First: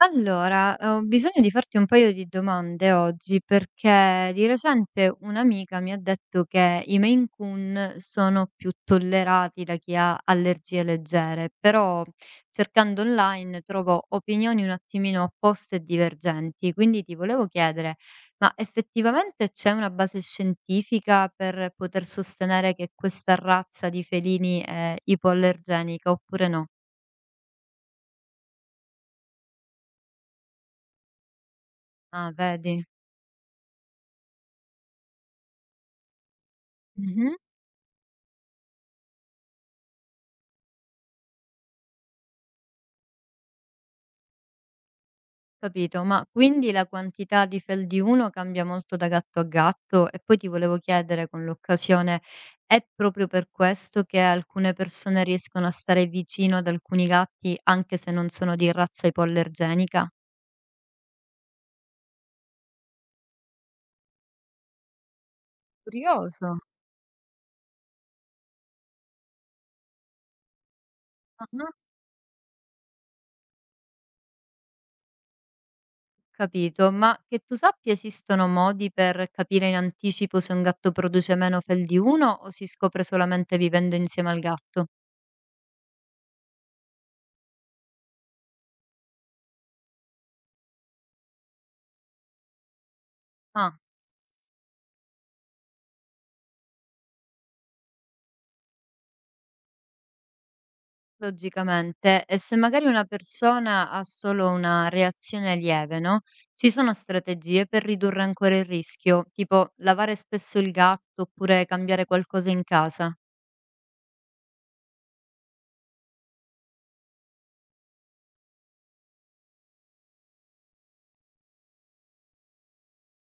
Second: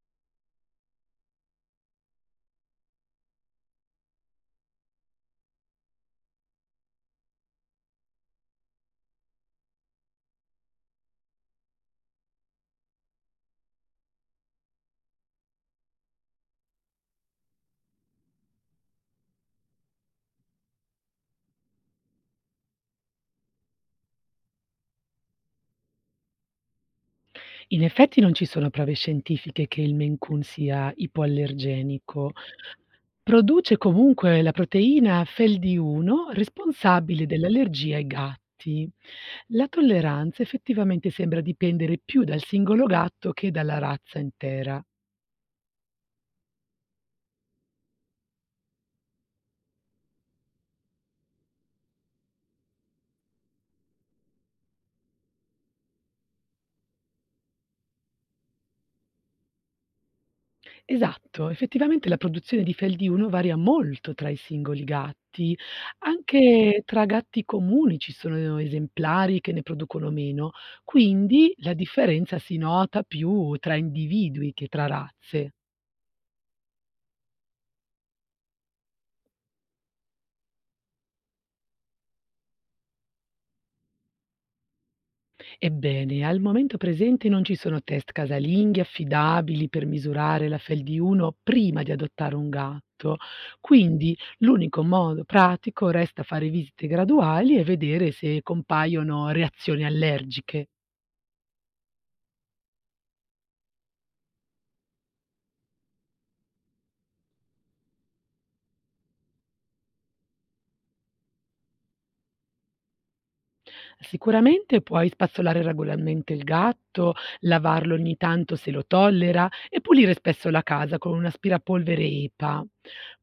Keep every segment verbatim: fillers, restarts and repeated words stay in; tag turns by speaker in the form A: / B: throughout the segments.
A: Allora, eh, ho bisogno di farti un paio di domande oggi perché di recente un'amica mi ha detto che i Maine Coon sono più tollerati da chi ha allergie leggere, però cercando online trovo opinioni un attimino opposte e divergenti, quindi ti volevo chiedere, ma effettivamente c'è una base scientifica per poter sostenere che questa razza di felini è ipoallergenica oppure no?
B: In effetti non ci sono prove scientifiche che il Maine Coon sia ipoallergenico.
A: Ah, vedi?
B: Produce comunque la proteina F e L D uno responsabile dell'allergia ai gatti. La tolleranza effettivamente sembra dipendere più dal singolo gatto che dalla razza intera.
A: Capito, ma quindi la quantità di fel di uno cambia molto da gatto a gatto? E poi ti volevo chiedere con l'occasione, è proprio per questo che alcune persone riescono a stare vicino ad alcuni gatti anche se non sono di razza ipoallergenica?
B: Esatto, effettivamente la produzione di fel di uno varia molto tra i singoli gatti,
A: Curioso.
B: anche tra gatti comuni ci sono esemplari che ne producono meno, quindi
A: Ah-ah.
B: la differenza si nota più tra individui che tra razze.
A: Capito, ma che tu sappia esistono modi per capire in anticipo se un gatto produce meno fel di uno o si scopre solamente vivendo insieme al gatto?
B: Ebbene, al momento presente non ci sono test casalinghi affidabili per misurare la fel di uno prima di adottare un gatto,
A: Ah.
B: quindi l'unico modo pratico resta fare visite graduali e vedere se compaiono reazioni allergiche.
A: Logicamente, e se magari una persona ha solo una reazione lieve, no? Ci sono strategie per ridurre ancora il rischio, tipo lavare spesso il gatto oppure cambiare qualcosa in casa,
B: Sicuramente puoi spazzolare regolarmente il gatto, lavarlo ogni tanto se lo tollera e pulire spesso la casa con un aspirapolvere E P A.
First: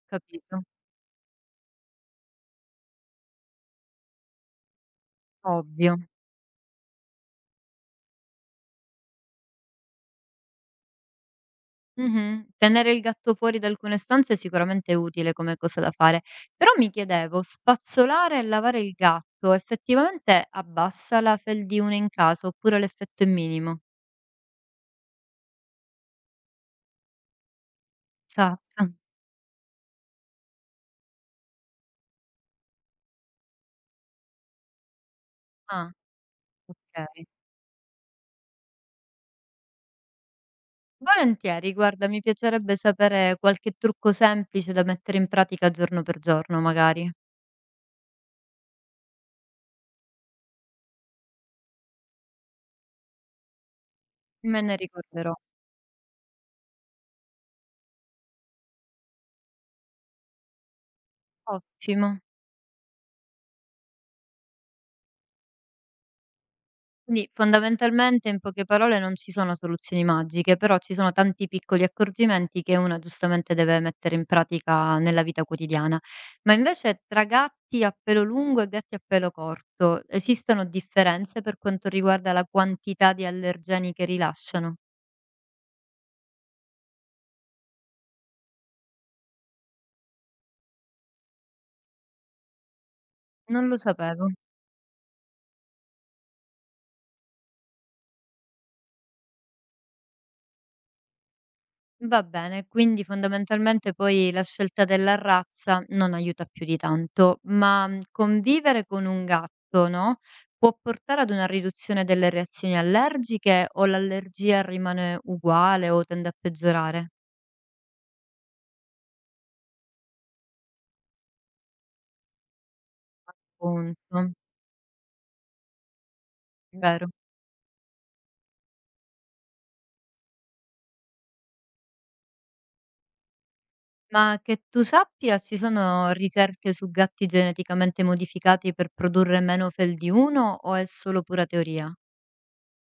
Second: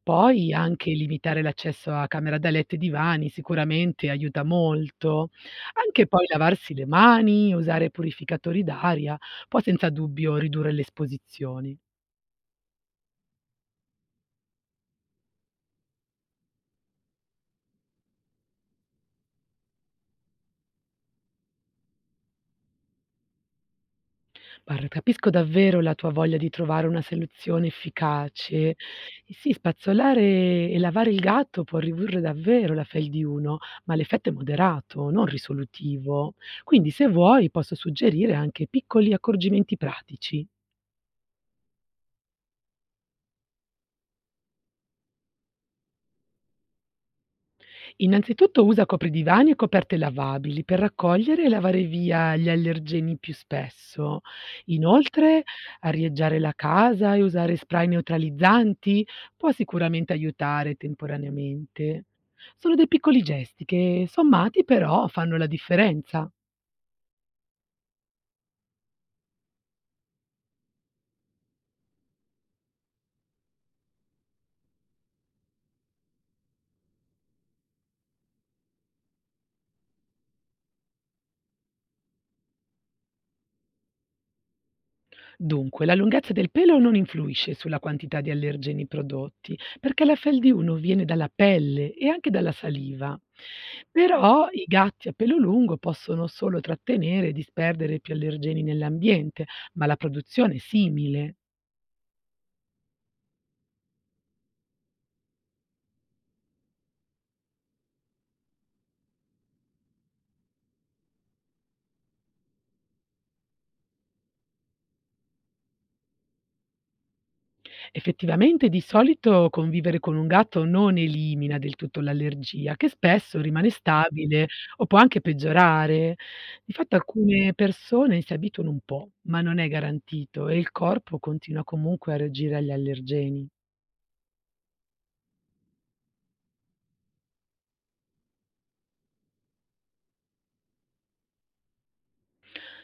B: Poi
A: capito?
B: anche limitare l'accesso a camera da letto e divani sicuramente aiuta molto.
A: Ovvio.
B: Anche poi lavarsi le mani, usare purificatori d'aria, può senza dubbio ridurre le esposizioni.
A: Mhm. Tenere il gatto fuori da alcune stanze è sicuramente utile come cosa da fare, però mi chiedevo, spazzolare e lavare il gatto effettivamente abbassa la fel di uno in casa oppure l'effetto è minimo?
B: Guarda, capisco davvero la tua voglia di trovare una soluzione efficace. E
A: Esatto.
B: sì, spazzolare e lavare il gatto può ridurre davvero la fel di uno, ma l'effetto è moderato, non
A: Ah,
B: risolutivo. Quindi,
A: ok.
B: se vuoi, posso suggerire anche piccoli accorgimenti pratici.
A: Volentieri, guarda, mi piacerebbe sapere qualche trucco semplice da mettere in pratica giorno per giorno, magari.
B: Innanzitutto usa copridivani e coperte lavabili per raccogliere e lavare via gli allergeni più spesso.
A: Me ne ricorderò.
B: Inoltre, arieggiare la casa e usare spray neutralizzanti può sicuramente aiutare temporaneamente.
A: Ottimo.
B: Sono dei piccoli gesti che, sommati però, fanno la differenza.
A: Quindi fondamentalmente, in poche parole, non ci sono soluzioni magiche, però ci sono tanti piccoli accorgimenti che una giustamente deve mettere in pratica nella vita quotidiana. Ma invece tra gatti a pelo lungo e gatti a pelo corto, esistono differenze per quanto riguarda la quantità di allergeni che rilasciano?
B: Dunque, la lunghezza del pelo non influisce sulla quantità di allergeni prodotti, perché la FeL-D uno viene dalla pelle e anche dalla saliva.
A: Non lo sapevo.
B: Però i gatti a pelo lungo possono solo trattenere e disperdere più allergeni nell'ambiente, ma la produzione è simile.
A: Va bene, quindi fondamentalmente poi la scelta della razza non aiuta più di tanto, ma mh, convivere con un gatto, no? Può portare ad una riduzione delle reazioni allergiche o l'allergia rimane uguale o tende a peggiorare?
B: Effettivamente di solito convivere con un gatto non elimina del tutto l'allergia, che spesso rimane
A: Punto.
B: stabile o può anche peggiorare. Di fatto
A: Vero.
B: alcune persone si abituano un po', ma non è garantito e il corpo continua comunque a reagire agli allergeni.
A: Ma che tu sappia, ci sono ricerche su gatti geneticamente modificati per produrre meno fel di uno o è solo pura teoria?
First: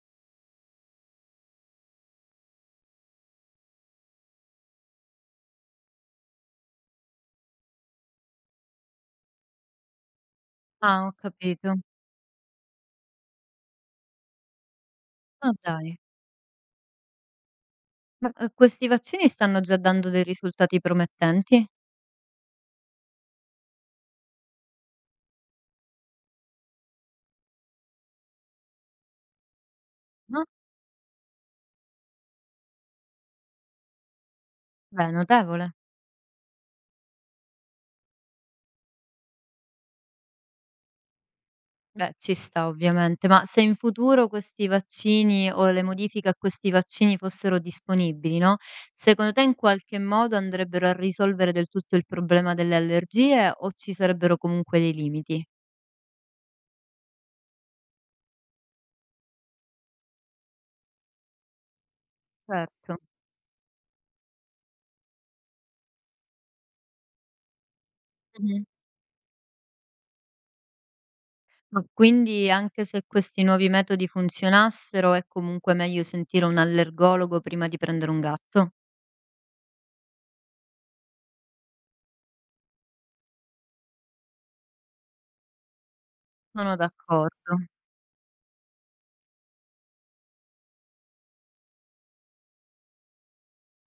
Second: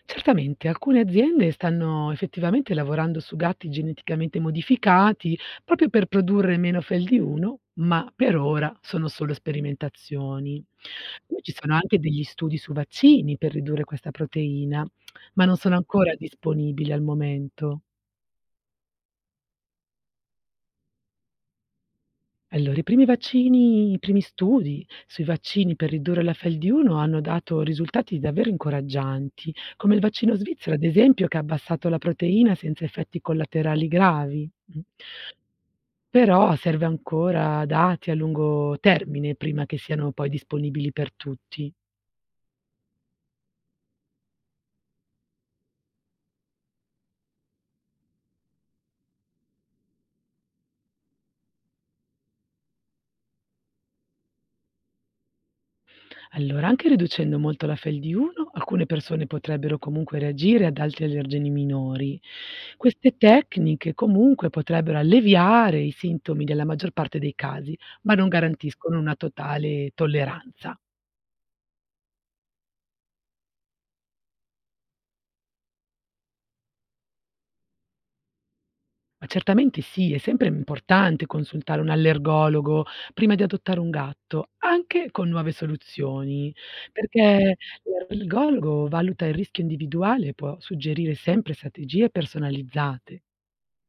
B: Certamente, alcune aziende stanno effettivamente lavorando su gatti geneticamente modificati proprio per produrre meno fel di uno, ma per ora sono solo sperimentazioni.
A: Ah, ho
B: Poi ci sono
A: capito.
B: anche degli studi su vaccini per ridurre questa proteina, ma
A: Ah,
B: non sono
A: dai.
B: ancora disponibili al momento.
A: Ma, uhm, questi vaccini stanno già dando dei risultati promettenti?
B: Allora, i primi vaccini i primi studi sui vaccini per ridurre la F E L uno hanno dato risultati davvero incoraggianti, come il vaccino
A: Mh.
B: svizzero, ad esempio, che ha abbassato la proteina senza effetti collaterali gravi. Mh.
A: Beh, notevole.
B: Però serve ancora dati a lungo termine prima che siano poi disponibili per tutti.
A: Beh, ci sta ovviamente, ma se in futuro questi vaccini o le modifiche a questi vaccini fossero disponibili, no, secondo te in qualche modo andrebbero a risolvere del tutto il problema delle allergie o ci sarebbero comunque dei limiti?
B: Allora, anche riducendo molto la FeL di uno, alcune persone potrebbero comunque reagire ad altri allergeni minori.
A: Certo.
B: Queste tecniche comunque potrebbero alleviare i sintomi della maggior parte dei casi, ma non
A: Mh-mh.
B: garantiscono una totale tolleranza.
A: Ma quindi anche se questi nuovi metodi funzionassero, è comunque meglio sentire un allergologo prima di prendere un gatto?
B: Ma certamente sì, è sempre importante consultare un allergologo prima di adottare un gatto, anche con nuove soluzioni,
A: Sono
B: perché
A: d'accordo.
B: l'allergologo valuta il rischio individuale e può suggerire sempre strategie personalizzate.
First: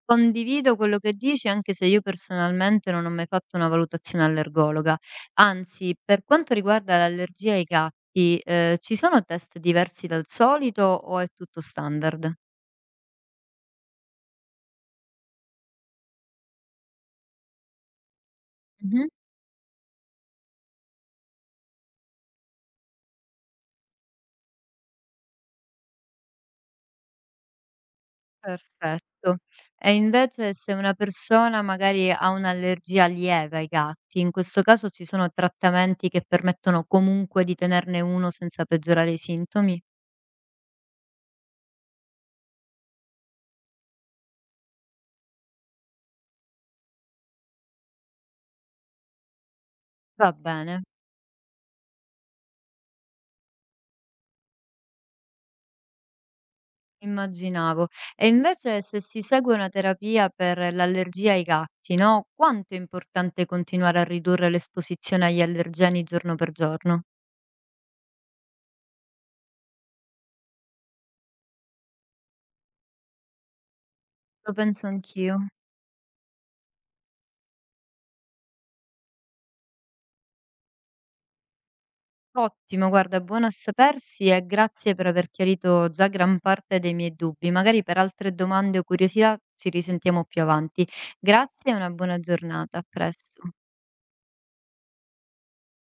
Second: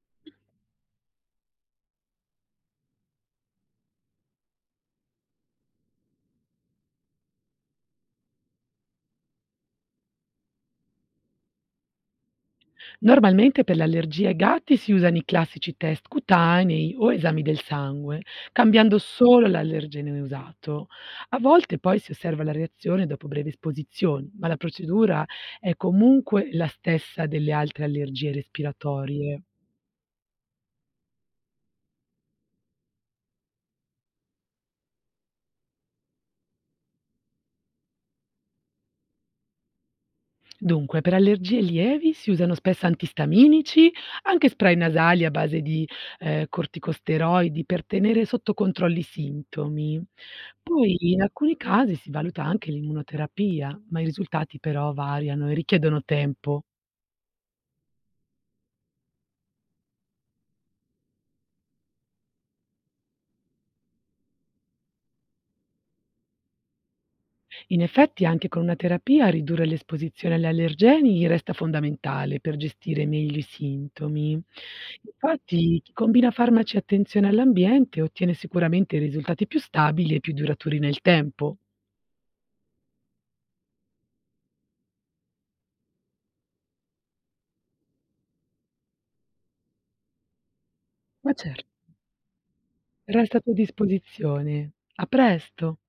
A: Condivido quello che dici, anche se io personalmente non ho mai fatto una valutazione allergologa. Anzi, per quanto riguarda l'allergia ai gatti, ehm, ci sono test diversi dal solito o è tutto standard?
B: Normalmente per le allergie ai gatti si usano i classici test cutanei o esami del sangue, cambiando
A: Mh-mh.
B: solo l'allergene usato. A volte poi si osserva la reazione dopo brevi esposizioni, ma la procedura è comunque la stessa delle altre allergie
A: Perfetto.
B: respiratorie.
A: E invece se una persona magari ha un'allergia lieve ai gatti, in questo caso ci sono trattamenti che permettono comunque di tenerne uno senza peggiorare i sintomi?
B: Dunque, per allergie lievi si usano spesso antistaminici, anche spray nasali a base di eh, corticosteroidi per tenere sotto controllo i sintomi.
A: Va bene.
B: Poi in alcuni casi si valuta anche l'immunoterapia, ma i risultati però variano e richiedono tempo.
A: Immaginavo. E invece se si segue una terapia per l'allergia ai gatti, no, quanto è importante continuare a ridurre l'esposizione agli allergeni giorno per giorno?
B: In effetti anche con una terapia ridurre l'esposizione agli allergeni resta fondamentale per gestire meglio i sintomi.
A: Lo penso anch'io.
B: Infatti chi combina farmaci e attenzione all'ambiente ottiene sicuramente risultati più stabili e più duraturi nel tempo.
A: Ottimo, guarda, buono a sapersi e grazie per aver chiarito già gran parte dei miei dubbi. Magari per altre domande o curiosità ci risentiamo più avanti.
B: Ma certo.
A: Grazie e una buona giornata. A
B: Resta a tua
A: presto.
B: disposizione. A presto!